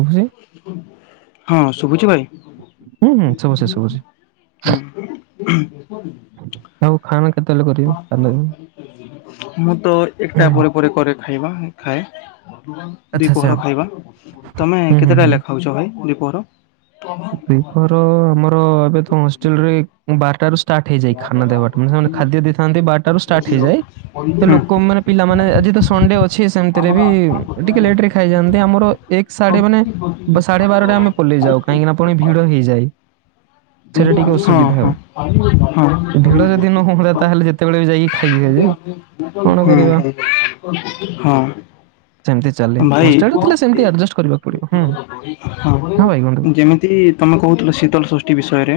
ଶୁଭୁଛି [inaudible] ହଁ ଶୁଭୁଛି ଭାଇ? ହୁଁ [inaudible] ହୁଁ ଶୁଭୁଛି ଶୁଭୁଛି ହୁଁ ହୁଁ ନଁ ଖ କ କେତ [inaudible] ମୁଁ ତ ଏକଟା ପରେ କରେ ଖାଇବା ଖାଏ। ଦି ଆଚ୍ଛା ଆଚ୍ଛା। ପୋହର ଖାଇବା ତମେ ହୁଁ ହୁଁ କେତେ ହେଲେ ଖାଉଛ ଭାଇ ଦି ପୋହର? ର ଆମର ଏବେ ତ ହଷ୍ଟେଲରେ ବାରଟ ରୁ ଟ ହେଇଯାଏ ଖାନା ଦେବାଟା ମାନ ସେମାନେ ଖାଦ୍ୟ ଦେଇଥାନ୍ତି ବାରଟାରୁ ାର୍ଟ ହେଇଯା ସେ ଲୋକ ହୁଁ ମାନେ ପିଲାମାନେେ ଆଜି ତ ସଣ୍ଡେ ଅଛି ସେମିତିରେ ବି ଟିକେ ଲେଟ ରେ ଖାଇଯାଆନ୍ତି। ଆମର ସାଢେ ମାନେ ସାଢେ ବାରଟା ଆମେ ପଲେଇ ଯାଉ କାହିଁକି ନା ପୁଣି ଭିଡ ହେଇଯାଏ। ସେଇଟା ଟିକେ ହଁ ଅସୁବିଧା ହ ଆଉ। [unintelligible] ହଁ ଭିଡ ଯଦି ନ ହୁଅନ୍ତା ତାହେଲେ ଯେତେବେଳେ ବି ଯାଇକି ଖାଇ ହୁଏ ଯେ କଣ କରିବା। ହଁ ହଁ ସେମିତି ଚାଲେ ଭାଇ ହଷ୍ଟେଲରେ ହଁ ଥିଲେ ସେମିତି ଆଡଜଷ୍ଟ କରିବାକୁ ପଡିବ ହୁଁ ହଁ ଭାଇ କୁହନ୍ତୁ। ଯେମିତି ତମେ କହୁଥିଲ ଶୀତଳ ସୃଷ୍ଟି ବିଷୟରେ।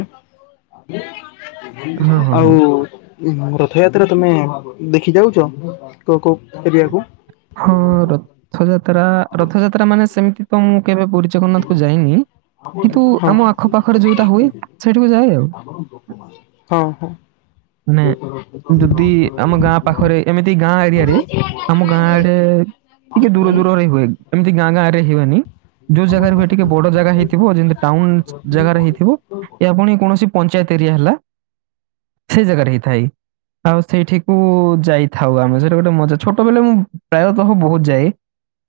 ହଁ, ହଁ, ଆଉ ଉ ହଁ। ରଥଯାତ୍ରା ତମେ ଦେଖି ଯାଉଛ? [inaudible] ଏରିଆକୁ ହଁ, ରଥଯାତ୍ରା ରଥଯାତ୍ରା ମାନେ ସେମିତି ତ ମୁଁ କେବେ ପୁରୀ ଜଗନ୍ନାଥ କୁ ଯାଇନି। ହଁ କିନ୍ତୁ ଆମ ଆଖପାଖରେ ଯୋଉଟା ହୁଏ ସେଇଠିକୁ ଯାଏ ଆଉ। ହଁ ହଁ। ମାନେ ଯଦି ଆମ ଗାଁ ପାଖରେ ଏମିତି ଗାଁ ଏରିଆରେ ଆମ ଗାଁ ଆଡେ ଟିକେ ଦୂର ଦୂରରେ ହୁଏ ଏମିତି ଗାଁ ଗାଁ ରେ ହୁଏନି। ଯୋଉ ଜାଗାରେ ବି ଟିକେ ବଡ ଜାଗା ହେଇଥିବ ଯେମିତି ଟାଉନ ଜାଗାରେ ହେଇଥିବ ଏ ଆପଣ କୌଣସି ପଞ୍ଚାୟତ ଏରିଆ ହେଲା। ସେଇ ଜାଗାରେ ହେଇଥାଏ ଆଉ ସେଇଠିକୁ ଯାଇଥାଉ ଆମେ ସେଠି ଗୋଟେ ମଜା ଛୋଟ ବେଳେ ମୁଁ ପ୍ରାୟତଃ ବହୁତ ଯାଏ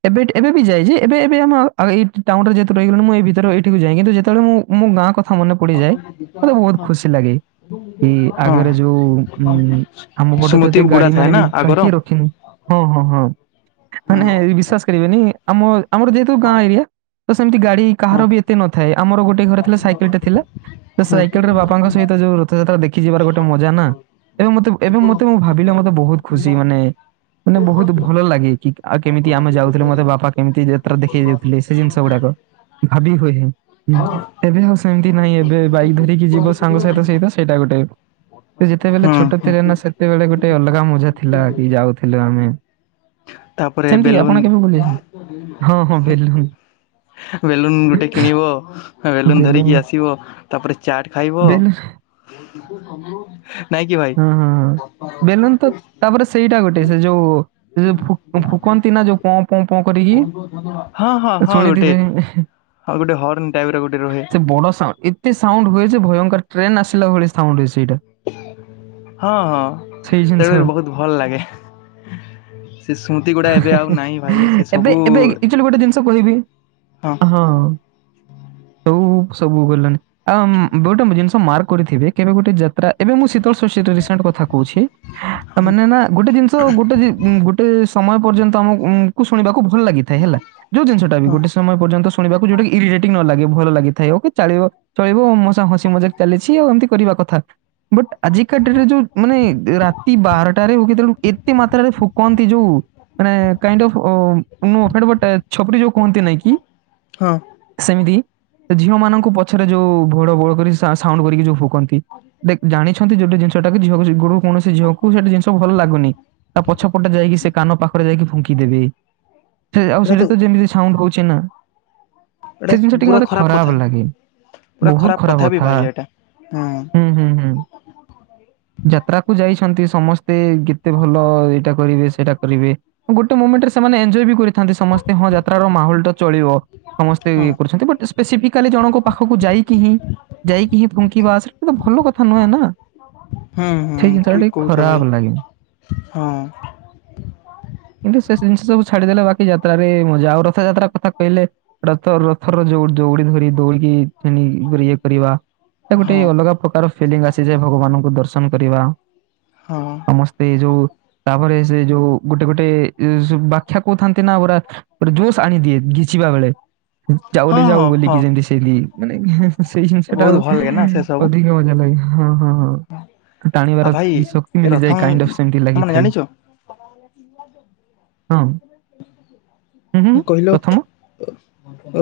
ଏବେ ଏବେ ବି ଯାଏ ଯେ ଏବେ ଏବେ ଆମ ଏଇ ଟାଉନରେ ଯେହେତୁ ରହିଗଲୁଣୁ ମୁଁ ଏଇ ଭିତରେ ଏଠିକୁ ଯାଏ କିନ୍ତୁ ଯେତେବେଳେ ମୁଁ ମୁଁ ଗାଁ କଥା ମନେ ପଡିଯାଏ ମତେ ବହୁତ ଖୁସି ଲାଗେ ଏ ହଁ ଆଗରେ ଯୋଉ ଉଁ ଆମ ପଟେ ତ ସ୍ମୃତି ଏତେ ଗୁଡା ଗାଡି ଥାଏ ମାନେ ନା ବି ଆଗର। କିଏ ରଖିନୁ ହଁ ହଁ ହଁ ମାନେ ହଁ ବିଶ୍ୟାସ୍ କରିବେନି ଆମ ଆମର ଯେହେତୁ ଗାଁ ଏରିଆ ତ ସେମିତି ଗାଡି ହଁ କାହାର ବି ଏତେ ନଥାଏ ଆମର ଗୋଟେ ଘରେ ଥିଲା ସାଇକେଲ ଟେ ଥିଲା ସେ ହୁଁ ହୁଁ ସାଇକେଲ ରେ ବାପାଙ୍କ ସହିତ ଯୋଉ ରଥଯାତ୍ରା ଦେଖ ଦେଖି ଯିବାର ଗୋଟେ ମଜା ନା ଏବେ ମତେ ଏବେ ମତେ ମୁଁ ଭାବିଲେ ମତେ ବହୁତ ଖୁସି ମାନେ ମାନେ ବହୁତ ଭଲ ଲାଗେ କି ଆଉ କେମିତି ଆମେ ଯାଉଥିଲୁ ମତେ ବାପା କେମିତି ଯାତ୍ରା ଦେଖେଇ ଯାଉଥିଲେ ସେ ଜିନିଷ ଗୁଡାକ ଭାବି ହୁଏ ହଁ [unintelligible] ଁ ଏବେ ହଉ ସେମିତି ନାହିଁ ଏବେ ବାଇକ ଧରିକି ଯିବ ସାଙ୍ଗ ସାହିତ ସହିତ ସେଇଟା ଗୋଟେ ତ ଯେତେବେଳେ ଛୋଟ ହୁଁ ଥିଲେ ନା ସେତେବେଳେ ଗୋଟେ ଅଲଗା ମଜା ଥିଲା କି ଯାଉଥିଲୁ ଆମେ ତାପରେ ଏ ସେମିତି ଆପଣ ବେଲୁନ୍ କେବେ ବୁଲିଛନ୍ତି? ହଁ ହଁ ବେଲୁନ ବେଲୁନ୍ ଗୋଟେ କିଣିବ ବେଲୁନ ଧରିକି ଆସିବ ତାପରେ ଚାଟ ଖାଇବ ବେଲୁନ ନାଇଁ କିି ଭାଇ ହୁଁ ହୁଁ ବେଲୁନ ତ ତାପରେ ସେଇଟା ଗୋଟେ ସେ ଯୋଉ ଫୁକନ୍ତି ନା ଯୋଉ ପଁ ପଁ ପଁ କରିକି ହଁ ହଁ ହଁ ଗୋଟେ ଶୁଣିଥିବେ ହଁ ଗୋଟେ ହର୍ଣ ଟାଇପ ର ଗୋଟେ ରହେ ସେ ବଡ ସାଉଣ୍ଡ ଏତେ ସାଉଣ୍ଡ ହୁଏ ଯେ ଭୟଙ୍କର ଟ୍ରେନ ଆସିଲା ଭଳି ସାଉଣ୍ଡ ହୁଏ ସେଇଟା ହଁ ହଁ ସେଇ [unintelligible] ସେ ବହୁତ ଭଲ ଲାଗେ ସେ ସ୍ମୃତି ଗୁଡା ହେଁ ଏବେ ହେଁ ଆଉ ନାହିଁ ଭାଇ ହେଁ ସେ ଏବେ ଏବେ ସବୁ ଆକ୍ଚୁଲି ଗୋଟେ ଜିନିଷ କହିବି ହଁ। ସବଉ ସବୁ ଗଲଣିି ଆଉ ଗୋଟେ ଜିନିଷ ମାର୍କ କରିଥିବେ କେବେ ଗୋଟେ ଯାତ୍ରା ଏବେ ମୁଁ ଶୀତ [unintelligible] ଗୋଟେ ରିସେଣ୍ଟ କଥା କହୁଛି ହଁ ମାନେ ନା ଗୋଟେ ଜିନିଷ ତ ଗୋଟେ ଗୋଟେ ସମୟ ପର୍ଯ୍ୟନ୍ତ ଆମ କୁ ଶୁଣିବାକୁ ଭଲ ଲାଗିଥା ହେଲା ଯୋଉ ଜିନିଷଟା ବି ହଁ ଗୋଟେ ସମୟ ପର୍ଯ୍ୟନ୍ତ ଶୁଣିବାକୁ ଯୋଉଟା ଇରିଟେଟିଂଙ୍ଗ୍ ନ ଲାଗେ ଭଲ ଲାଗି ଥାଏ ଓକେ ଚାଳିବ ଚଳିବ [unintelligible] ମା ହସି ମଜାକ ଚାଲିଛି ଆଉ ଏମିତି କରିବା କଥା ବଟ୍ ଆଜିକା ଡେଟରେ ଯୋଉ ମାନେ ରାତି ବାରଟାରେ ହଉ କି ତେଣୁ ଏତେ ମାତ୍ରାରେ ଫୁକନ୍ତି ଯୋଉ ମାନେ କାଇନ୍ଡ ଅଫ୍ [unintelligible] ଛପରି ଯୋଉ କୁହନ୍ତି ନାଇଁ କି ହଁ। ସେମିତି ଝିଅ ମାନଙ୍କୁ ପଛରେ ଯୋଉ ଭୋଳ ଭୋଳ କରି ସ୍ୱା ସାଉଣ୍ଡ କରିକି ଯୋଉ ଫୁକନ୍ତି। ଦେକ ଜାଣିଛନ୍ତି ଯେଗୋଟେ ଜିନିଷଟାକୁ ଝିଅକୁ ସେଗୁଡା କୌଣସି ଝିଅକୁ ସେଗୋଟା ଜିନିଷ ଭଲ ଲାଗୁନି। ତା ପଛପଟେ ଯାଇକି ସେ କାନ ପାଖରେ ଯାଇକି ଫୁଙ୍କିଦେବେ ଏ ଆଉ ସେଟା ତ ସେ ଯୋଉ ସାଉଣ୍ଡ ହଉଛି ନା ଏଇଟା ସେ ଜିନିଷ ଟିକେ ପୁରା ମତେ କଥା ଖରାପ ଲାଗେ। ପୁରା ବହୁତ ଖରାପ ବି କଥା ଭାଇ ଏଇଟା ହଁ ହୁଁ ହୁଁ ହୁଁ। ଯାତ୍ରାକୁ ଯାଇଛନ୍ତି ସମସ୍ତେ କେତେ ଭଲ ଏଇଟା କରିବେ ସେଟା କରିବେ ଗୋଟେ ମୁମେଣ୍ଟରେ ସେମାନେ ଏଞ୍ଜୟ ବି କରିଥାନ୍ତି ସମସ୍ତେ ହଁ ଯାତ୍ରାର ମାହୋଲ ଟା ଚଳିବ। ସମସ୍ତେ ବି ହଁ ଏ କରୁଛନ୍ତି ବଟ ସ୍ପେସିଫିକାଲି ଜଣଙ୍କ ପାଖକୁ ଯାଇକି ହିଁ ଯାଇକି ହିଁ ଫୁଙ୍କିବା ସେଟା ତ ଭଲ କଥା ନୁହେଁ ନା ହଁ ହଁ ସେଇ ଜିନିଷଟା ଠିକ ଟିକେ କହୁଛ ଖରାପ ଭାଇ ଲାଗେ। ହଁ। କିନ୍ତୁ ସେ ସ ଜିନିଷ ସବୁ ଛାଡିଦେଲେ ବାକି ଯାତ୍ରାରେ ମଜା ଆଉ ରଥଯାତ୍ରା କଥା କହିଲେ ରଥ ରଥର ଯୋଉ ଦଉଡି ଧରି ଦଉଡିକି ଣି ଇଏ କରିବା ତ ଗୋଟେ ହଁ ଅଲଗା ପ୍ରକାର ଫିଲିଙ୍ଗ ଆସିଯାଏ ଭଗବାନଙ୍କୁ ଦର୍ଶନ କରିବା ହଁ। ସମସ୍ତେ ଯୋଉ ତାପରେ ସେ ଯୋଉ ଗୋଟେ ଗୋଟେ ଏ ଯୋଉ ସବୁ ବା କଥା କହୁଥାନ୍ତି ନା ପୁରା ଗୋଟେ ଜୋସ ଆଣିଦିଏ ଘିଚିବା ବେଳେ ଯାଉରେ ହଁ ହଁ ଯାଉ ହଁ ବୋଲିକି ଯେମତି ସ ଲି ମାନେ ସେଇ ଜିନିଷ ଟା ବହୁତ ଆଉ ଭଲ ଲାଗେ ନା ସେ ସବୁ ଅଧିକ ମଜା ଲାଗେ ହଁ ହଁ ହଁ। ଆଉ ଟାଣିବାର ଭାଇ ବି ଶକ୍ତି ରଥ ମିଳିଯାଏ କାଇଣ୍ଡ ଅଫ୍ ସେମତି ମାନେ ଲାଗିଥାଏ। ଜାଣିଛ ହଁ [unintelligible] ହୁଁ କହିଲ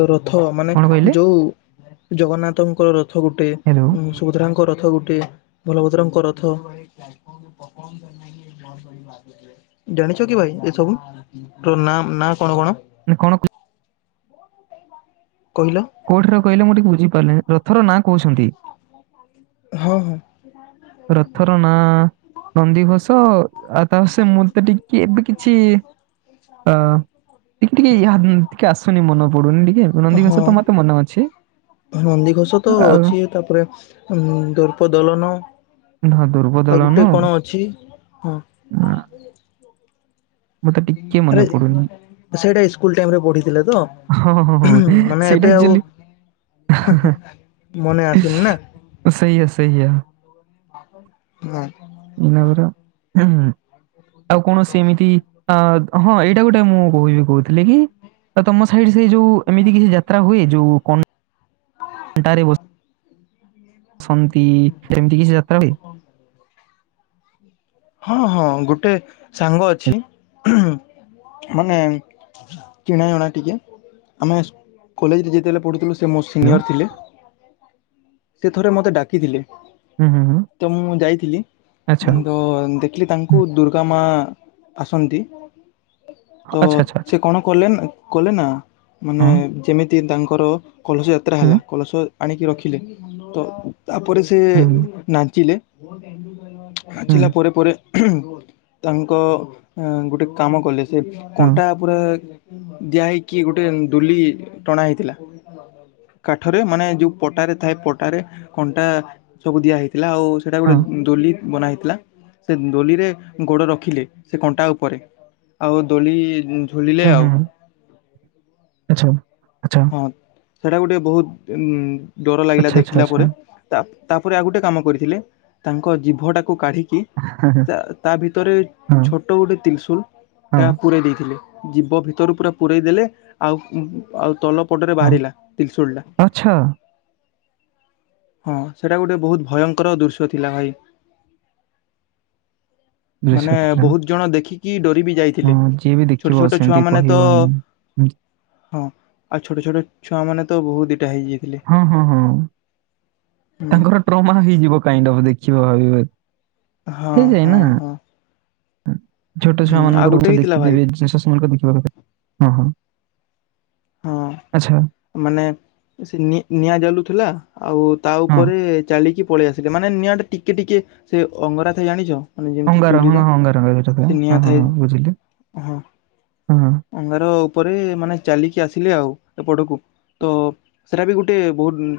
ରଥ ମାନେ କଣ କହିଲେ ଯୋଉ ଜଗନ୍ନାଥଙ୍କର ରଥ ଗୋଟେ ହ୍ୟାଲୋ ଉଁ ସୁଦ୍ରାଙ୍କ ରଥ ଗୋଟେ ବଳଭଦ୍ର ଙ୍କ ରଥ ଜାଣିଛ କି ଭାଇ ଏସବୁ ର ନାଁ ନାଁ କଣ କଣ? ନାଁ କଣ କହିଲ? କୋଉଠି ର କହିଲେ ମୁଁ ଟିକେ ବୁଝି ପାରିଲିନି ରଥର ନାଁ କହୁଛନ୍ତି ହଁ ହଁ। ରଥର ନାଁ ନନ୍ଦିଘୋଷ ଆ ଆଉ ତା ସେ ମତେ ଟିକେ କି ଏବେ କିଛି ଆ ଟିକେ ଇଆ ଉଁ ଟିକେ ଆସୁନି ମନ ପଡୁନି ଟିକେ ନନ୍ଦୀଘୋଷ ହଁ ତ ମତେ ମନେ ଅଛି ନନ୍ଦିଘୋଷ ତ ଆଉ ଅଛି ତାପରେ ଉଁ ଦର୍ପଦଲନ ହଁ ଆଉ ଦୁର୍ବଦଳନ ଗୋଟେ କଣ ଅଛି? ହଁ ଆଁ, ମତେ ଟିକେ ମନେ ଆରେ ପଡୁନି ସେଇଟା ସ୍କୁଲଟାଇମ ରେ ପଢିଥିଲେ ତ? ହଁ ହଁ ହଁ ମାନେ ସେଇଟା ଏବେ ଆଉ ଏକଚୋଲି ମନେ ଆସୁନି ନା ସେଇଆ ସେଇଆ। ନାଁ। ନା ପରା ଆଉ କଣ ସେମିତି ଅ ହଁ ଏଇଟା ଗୋଟେ ମୁଁ କହିବି କହୁଥିଲି କି ତମ ସାଇଡ ସେ ଯୋଉ ଏମିତି କିଛି ଯାତ ତ୍ରା ହୁଏ ଯୋଉ କନ ଣ୍ଟା ରେ ବସ ସନ୍ତି ଏମିତି କିଛି ଯାତ୍ରା ହୁଏ? ହଁ ହଁ ଗୋଟେ ସାଙ୍ଗ ଅଛି ମାନେ ଚିଣା ଯଣା ଟିକେ। ଆମେ କଲେଜରେ ଯେତେବେଲେ ପଢ଼ୁଥିଲୁ ସେ ମୋ ହ୍ୟାଲୋ ସିନିୟର ଥିଲେ। ସେ ଥରେ ମୋତେ ଡାକିଥିଲେ। ହୁଁ ହୁଁ ହୁଁ। ତ ମୁଁ ଯାଇଥିଲି ଆଚ୍ଛା ଉଁ ତ ହୁଁ। ଦେଖିଲି ତାଙ୍କୁ ଦୁର୍ଗା ମା ଆସନ୍ତି ତ ଆଚ୍ଛା ଆଚ୍ଛା ଆଚ୍ଛା ସେ କଣ କଲେ ନା କଲେ ନା ମାନେ ହଁ ଯେମିତି ସେ ତାଙ୍କର କଲସି ଯାତ୍ରା ହୁଁ ହେଲା କଳସ ଆଣିକି ରଖିଲେ ତ ତାପରେ ସେ ତେ ହୁଁ ହୁଁ ନାଚିଲେ ହୁଁ, ନାଚିଲା ପରେ ପରେ ତାଙ୍କ ଗୋଟେ କାମ କଲେ ସେ ହଁ କଣ୍ଟା ପୁରା ଦିଆ ହେଇକି ଗୋଟେ ଦୁଲି ଟଣା ହେଇଥିଲା। କାଠରେ ମାନେ ଯୋଉ ପଟାରେ ଥାଏ ପଟାରେ କଣ୍ଟା ସବୁ ଦିଆ ହେଇଥିଲା ଆଉ ସେଇଟା ହଁ ଗୋଟେ ଦୋଲି ବନା ହେଇଥିଲା। ସେ ଦୋଲିରେ ଗୋଡ଼ ରଖିଲେ ସେ କଣ୍ଟା ଉପରେ ଆଉ ଦୋଳି ଝୁଲିଲେ ହୁଁ ଆଉ ହୁଁ ଆଛା ଆଛା। ସେଟା ଗୋଟେ ବହୁତ ଉ ଡର ଲାଗିଲା ଦେଖିଲା ପରେ। ତା ତାପରେ ଆଉ ଗୋଟେ କାମ କରିଥିଲେ ତାଙ୍କ ଜିଭଟାକୁ କାଢ଼ି କି ତା ତା ଭିତରେ ହଁ, ଛୋଟ ଗୋଟେ ତ୍ରିସୁଲ ଟା ହଁ, ପୂରୋଇ ଦେଇଥିଲେ। ଜୀବ ଭିତରୁ ପୁରା ପୁରଇ ଦେଲେ ଆଉ ଆଉ ତଳ ପଟରେ ବାହାରିଲା ତ୍ରିଶୂଳ ଟା। ଛଅ ହଁ ସେଇଟା ଗୋଟେ ବହୁତ ଭୟଙ୍କର ଦୃଶ୍ୟ ଥିଲା ଭାଇ। ମାନେ ଦୃଶ୍ୟ ଥିଲା। ବହୁତ ଜଣ ଦେଖିକି ଡରି ବିି ଯାଇ ଥିଲେ ହଁ, ଯିଏ ବି ଛୋଟ ଦେଖିବ ଛୋଟ ଛୁଆ ସେମିତି ମାନେ ତ କହିବ ହିଁ। ହୁଁ, ହଁ ଆଉ ଛୋଟ ଛୋଟ ଛୁଆମାନେ ତ ବହୁତ ଦିଇଟା ହେଇଯାଇଥିଲେ। ହଁ, ହଁ, ହଁ। ହୁଁ ତାଙ୍କର ଟ୍ରମା ହେଇଯିବ କାଇଁ ତମେ ଦେଖିବ ଭାବିବେ ହଁ ହଁ ହେଇଯାଏନା। ହଁ। ଛୋଟ ଛୁଆ ହୁଁ ଆଉ ମାନଙ୍କର ଗୋଟେ କଥା ହେଇଥିଲା ଭାଇ ଦେଖିଦେବେ ଶଶୁ ମଙ୍କ ଦେଖିବା କଥା ହଁ ହଁ ହଁ ଆଚ୍ଛା। ମାନେ ସେ ନି ନିଆ ଜଲୁଥିଲା ଆଉ ତା ହଁ। ଉପରେ ଚାଲିକି ପଳେଇ ଆସିକେ ମାନେ ନିଆଁ ଟେ ଟିକେ ଟିକେ ସେ ଅଙ୍ଗରା ଥାଏ ଜାଣିଛ? ମାନେ ଯେମିତି ଅଙ୍ଗାର ହ ଚୁଲିର ହଁ ଅଙ୍ଗାରଟା ସେ ହଁ ନିଆଁ ହଁ ଥାଏ ହଁ ବୁଝିଲି ହଁ ହଁ। ଅଙ୍ଗାର ଉପରେ ମାନେ ଚାଲିକି ଆସିଲେ ଆଉ ଏ ପଟକୁ। ତ ସେଇଟା ବି ଗୋଟେ ବହୁତ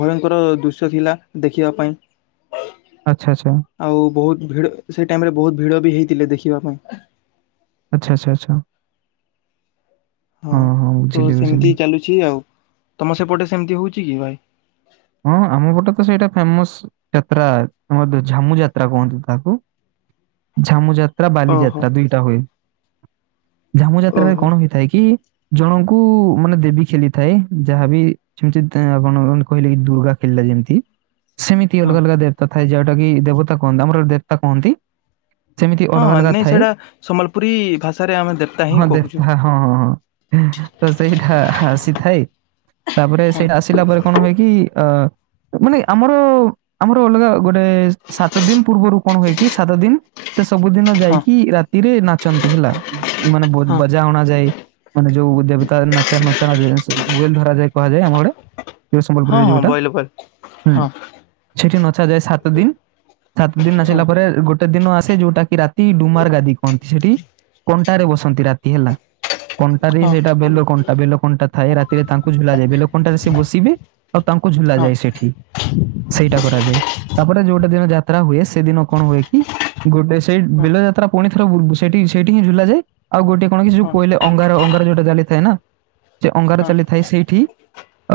ଭୟଙ୍କର ଦୃଶ୍ୟ ଥିଲା ଦେଖିବା ପାଇଁ। ଆଚ୍ଛା ଆଚ୍ଛା। ଆଉ ବହୁତ ଭିଡ଼ ସେ ଟାଇମ୍ ରେ ବହୁତ ଭିଡ଼ ବି ହେଇଥିଲେ ଦେଖିବା ପାଇଁ। ଆଚ୍ଛା ଆଚ୍ଛା ଆଚ୍ଛା। ହଁ ତ ସେମିତି ଚାଲୁଛି ଆଉ ତମ ସେପଟେ ସେମିତି ହୋଉଛି କି ଭାଇ? ହଁ ଆମ ପଟେ ତ ସେଇଟା ଫେମସ ଯାତ୍ରା ଆମର ଝାମୁ ଯାତ୍ରା କୁହନ୍ତି ତାକୁ। ଝାମୁ ଯାତ୍ରା ବାଲିି ଓହୋ ଯାତ୍ରା ଦୁଇଟା ହୁଏ। ଝାମୁ ଯାତ୍ରାରେ ଓହୋ କଣ ହୋଇଥାଏ କି? ଜଣଙ୍କୁ ମାନେ ଦେବୀ ଖେଳିଥାଏ ଯାହାବି ସେମିତି ଆପଣ କହିଲେ କି ଦୁର୍ଗା କିଲ୍ଲା ଯେମିତି ସେମିତି ହଁ ଅଲଗା ଅଲଗା ଦେ ତଥାପି ଯଉଟା କିି ଦେବତା କହନ୍ତି ଆମର ଦେବତା କୁହନ୍ତି। ହଁ ହଁ ନାଇଁ ସେଇଟା ସମ୍ବଲପୁରୀ ଭାଷାରେ ଆମେ ଦେବତା ହିଁ ହଁ କହୁଛୁ। ଦେବତା ହଁ ହଁ ହଁ ତ ସେଇଟା ଆସିଥାଏ ତାପରେ ହଁ ସେଇଟା ଆସିଲା ପରେ କଣ ହୁଏ? କି ଆ ମାନେ ଆମର ଆମର ଅଲଗା ଗୋଟେ ସାତ ଦିନ ପୂର୍ବରୁ କଣ ହୁଏ କି ସାତ ଦିନ। ସେ ସବୁଦିନ ହଁ। ଯାଇକି ରାତିରେ ନାଚନ୍ତି ହେଲା ମାନେ ହଁ ବଜା ଅଣା ଯାଏ। ମାନେ ଯୋଉ ଦେବତା ନାଚା ନଚାଏଲ ଧରାଯାଏ କୁହାଯାଏ ଆମଆଡେ। ସମ୍ବଲପୁରରେ ହଁ ହଁ ଯୋଉଟା ବଇଲେ ବଇଲେ ହୁଁ। ହଁ ସେଠି ନଚାଯାଏ ସାତ ଦିନ ସାତ ଦିନ ହଁ ହଁ ନାଚିଲା ପରେ ଗୋଟେ ଗୋଟେ ଦିନ ଆସେ ଯୋଉଟା କି ରାତି ଡୁମାର ଗାଦି କହନ୍ତି ସେଠି କଣ୍ଟାରେ ବସନ୍ତି ରାତି ହେଲା। କଣ୍ଟାରେ ହଁ। ସେଇଟା ବେଲୋକଣ୍ଟା ବେଲ କଣ୍ଟା ଥାଏ। ରାତିରେ ତାଙ୍କୁ ଝୁଲାଯାଏ ବେଲ କଣ୍ଟାରେ ସେ ବସିବେ। ଆଉ ତାଙ୍କୁ ଝୁଲା ହଁ ଯାଏ ସେଠି। ସେଇଟା କରାଯାଏ ତାପରେ ଯୋଉଟା ଦିନ ଯାତ୍ରା ହୁଏ ସେଦିନ କଣ ହୁଏ କି? ଗୋଟେ ସେଇ ବେଲ ଯାତ୍ରା ପୁଣି ଥର ସେଠି ସେଇଠି ହିଁ ଝୁଲା ଯେ ଆଉ ଗୋଟେ କଣ କି ଯୋଉ ହଁ କୋଇିଲେ ଅଙ୍ଗାର ଅଙ୍ଗାର ଯୋଟା ଗାଲି ଥାଏ ନା। ଯେ ଅଙ୍ଗାର ହଁ ଚାଲିଥାଏ ସେଇଠି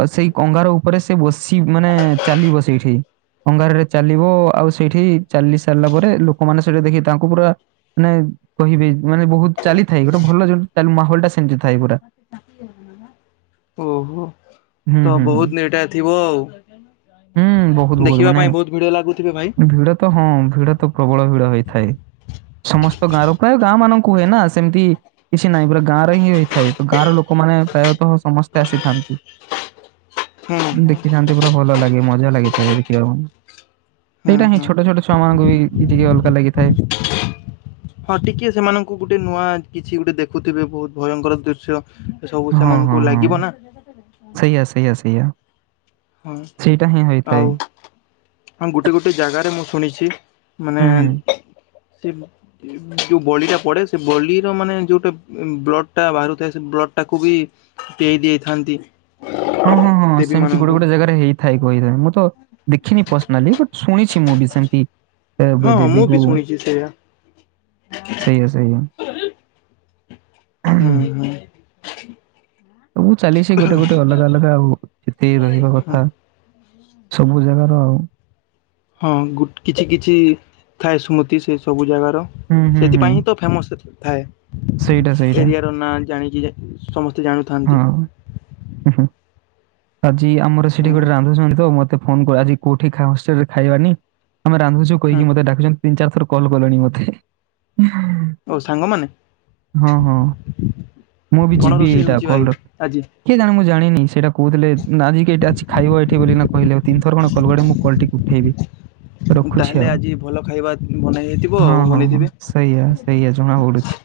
ଆଉ ସେଇ ଅଙ୍ଗାର ଉପରେ ସେ ବସି ମାନେ ଚାଲିବ ସେଇଠି। ଅଙ୍ଗାରରେ ଚାଲିବ ଆଉ ସେଇଠି ଚାଲି ସାରିଲା ପରେ ଲୋକମାନେ ସେଠି ଦେଖିକି ତାଙ୍କୁ ପୁରା ମାନେ କହିବେ ମାନେ ବହୁତ ଚାଲିଥାଏ ଗୋଟେ ଭଲ ମାହୋଲ ଟା ସେମିତି ଥାଏ ପୁରା। ଓହୋ। ହୁଁ, ତ ହୁଁ, ହୁଁ, ବହୁତ ନିଟା ଥିବ ଆଉ ହୁଁ, ବହୁତ ବହୁତ ଦେଖିବା ମାନେ ପାଇଁ ବହୁତ ଭିଡ ଲାଗୁଥିବେ ଭାଇ? ଭିଡ଼ ତ ହଁ ଭିଡ ତ ପ୍ରବଳ ଭିଡ ହେଇଥାଏ। ସମସ୍ତ ଗାଁର ପ୍ରାୟ ଗାଁ ମାନଙ୍କୁ ହୁଏ ନା ସେମିତି। କିଛି ନାହିଁ ପୁରା ଗାଁ ରେ ହିଁ ହେଇଥାଏ ତ ଗାଁର ଲୋକମାନେ ପ୍ରାୟତଃ ସମସ୍ତେ ଆସିଥାନ୍ତି। ହୁଁ ହୁଁ ଦେଖିଥାନ୍ତି ପୁରା ଭଲ ଲାଗେ ମଜା ଲାଗିଥାଏ ଦେଖିବାକୁ। ହୁଁ ସେଇଟା ହିଁ ହୁଁ। ଛୋଟ ଛୋଟ ଛୁଆ ମାନଙ୍କୁ ବି ଟିକେ ଅଲଗା ଲାଗିଥାଏ। ହଁ ଟିକେ ସେମାନଙ୍କୁ ଗୋଟେ ନୂଆ କିଛି ଗୋଟେ ଦେଖୁଥିବେ ବହୁତ ଭୟଙ୍କର ଦୃଶ୍ୟ। ଏ ସବୁ ହଁ, ହଁ, ସେମାନଙ୍କୁ ହଁ, ଲାଗିବ ନା। ସେଇଆ ସେଇଆ ସେଇଆ। ହଁ ସେଇଟା ହିଁ ହୋଇଥାଏ। ଆଉ ହଁ ଗୋଟେ ଗୋଟେ ଜାଗାରେ ମୁଁ ଶୁଣିଛି। ମାନେ ହୁଁ, ହୁଁ, ସେ ଯୋଉ ବଳିଟା ପଡେ ସେ ବଳିର ମାନେ ଯୋଉଟା ବ୍ଲଡ ଟା ବାହାରୁଥାଏ ସେ ବ୍ଲଡ ଟାକୁ ବି ପେଇ ଦେଇଥାନ୍ତି। ହଁ ହଁ ହଁ ଦେବୀ ସେମିତି ଗୋଟେ ମାନଙ୍କୁ ଗୋଟେ ଜାଗାରେ ହେଇଥାଏ କହିଥାଏ ମୁଁ ତ ଦେଖିନି ପର୍ସନାଲି ବଟ ଶୁଣିଚି ମୁଁ ବି ସେମତି ହଁ ଏବେ ହଁ ମୁଁ ବି ଦେବୀକୁ। ଶୁଣିଛି ସେଇଆ। ସେଇଆ ସେଇଆ। ହୁଁ ହୁଁ। ସବୁ ଚାଲି ସେ ଗୋଟେ ଗୋଟେ ଅଲଗା ଅଲଗା ଆଉ ଯେତେ ରହିବା ହଁ କଥା। ସବୁ ଜାଗାର ଆଉ। ହଁ ଗୁଟ କିଛି କିଛି ଥାଏ ସ୍ମୃତି ସେ ସବୁ ଜାଗା ହୁଁ, ହୁଁ, ହୁଁ। ସେଥିପାଇଁ ହିଁ ତ ଫେମସ୍ ଥାଏ। ସେଇଟା ସେଇଟା ଏରିଆ ର ନାଁ ଜାଣିକି [unintelligible] ସମସ୍ତେ ଜାଣୁ ହଁ ଉଁ ହୁଁ ଆଜି ଆମର ସେଠି ହୁଁ ଗୋଟେ ରାନ୍ଧୁଚନ୍ତି ତ ମତେ ଫୋନ କୁ ଆଜି କୋଉଠି ଖା ହଷ୍ଟେଲରେ ଖାଇବାନି। ଆମେ ରାନ୍ଧୁଚୁ ହୁଁ କହିକି ମତେ ଡାକୁଚ ତିନି ଚାରି ଥର କଲ କଲେଣି ମତେ ହେ। ଓ ସାଙ୍ଗମାନେ ହଁ ହଁ ମୁଁ ବି କଣ ଯିବି ରୋଷେଇ ଏଇଟା ହଉଛି କଲ ଭାଇ ର ଆଜି? କିଏ ଜାଣେ ମୁଁ ଜାଣିନି ସେଇଟା କହୁଥିଲେ ନା ଆଜିିକ ଅଛି ଖାଇବ ଏଠି ବୋଲି। କହିଲେ ତିନିଥର କଣ କଲ [unintelligible] ମୁଁ କଲ ଟିକୁ ଉଠେଇିବି। ରଖୁଚି ତାହେଲେ ଆଉ ଆଜି ଭଲ ଖାଇବା ବନେଇ ହେଇଥିବ ହଁ ହଁ ହଁ ବନେଇଥିବେ। ସେଇଆ ସେଇଆା ଜଣା ପଡୁଚି।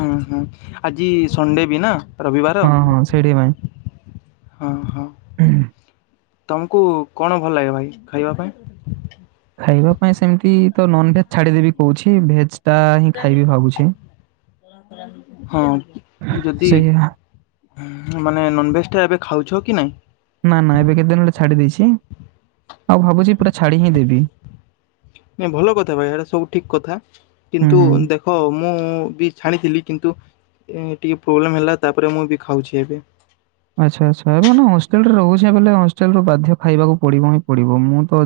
ହଁ ହଁ ଆଜି ସଂଣ୍ଡେ ବି ନା ରବିବାର। ହଁ, ହଁ ସେଇଠି କି ପାଇଁ। ହଁ ହଁ। [unintelligible] ତମକୁ କଣ ଭଲ ଲାଗେ ଭାଇ ଖାଇବା ପାଇଁ? ଖାଇବା ପାଇଁ ସେମିତି ତ ନନଭେଜ ଛାଡିଦେବି କୋହୁଛି। ଭେଜ ଟା ହିଁ ହଁ ଯଦି ଖାଇବି ଭାବୁଛି। [unintelligible] ସେଇଆ ମାନେ ନନଭେଜ ଟା ଏବେ ଖାଉଚ କି ନାଇଁ? ନା ନା ଏବେ କେତେ ଦିନ ହେଳେ ଛାଡି ଦେଇଚି ଆଉ ଭାବୁଚି ପୁରା ଛାଡି ହିଁ ଦେବି। ନାଁଇ ଭଲ କଥା ଭାଇ ହେରା ସବୁ ଠିକ କଥା ହୁଁ, କିନ୍ତୁ ହୁଁ। ଦେ ଖ ମୁଁ ବି ଛାଣିଥିଲି କିନ୍ତୁ ଟିକିେ ପ୍ରୋବ୍ଲେମ୍ ହେଲା ତାପରେ ମୁଁ ବି ଖାଉଚି ଏବେ। ଆଛା ଆଛା ଏବେ ମାନେ ହଷ୍ଟେଲ ରେ ରହୁଚି ବୋଲେ ହଷ୍ଟେଲରୁ ବାଧ୍ୟ ଖାଇବାକୁ ପଡିବ ହିଁ ପଡିବ। ମୁଁ ତ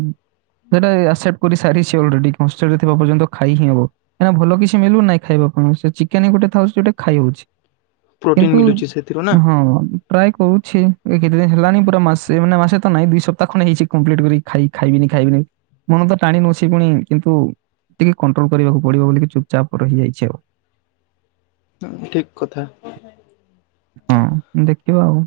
ସେଟା ଆସେପ୍ଟ କରି ସାରିଚି ଅଲରେଡି ହଷ୍ଟେଲ ଥିବା ପର୍ଯ୍ୟନ୍ତ ଖାଇ ହିଁ ହବ। କାହିଁକି ଭଲ କିଛି ମିଲୁନାଇଁ ଖାଇବା ପାଇଁ ସେ ଚିକେନି ଗୋଟେ ଥାଉଚି ଯୋଉଟା କି ଖାଇ ହୋଉଚି। ପ୍ରୋଟିନ୍ କିନ୍ତୁ ମିଳୁଛି ସେଥିରୁ ନା ହଁ। ଟ୍ରାଏ କରୁଛି ଏ କେତେଦିନ ହେଲାଣିି ପୁରା ମାସେ, ମାନେ ମାସେ ତ ନାଇଁ ଦିଇ ସପ୍ତାହ ଖନେ ହେଇଚି କମ୍ପ୍ଲିଟ୍ କରି ଖାଇ ଖାଇବିନି ଖାଇବିନି ମନ ତ ଟାଣି ନୋଉଚି ଫୁଣି କିନ୍ତୁ ଟିକେ କଣ୍ଟ୍ରୋଲ କରିବାକୁ ପଡିବ ବୋଲି ଚୁପଚାପ୍ ରହିଯାଇଚି ଆଉ। ଉଁ ଠିକ୍ କଥା। ହଁ ଦେଖିବା ଆଉ।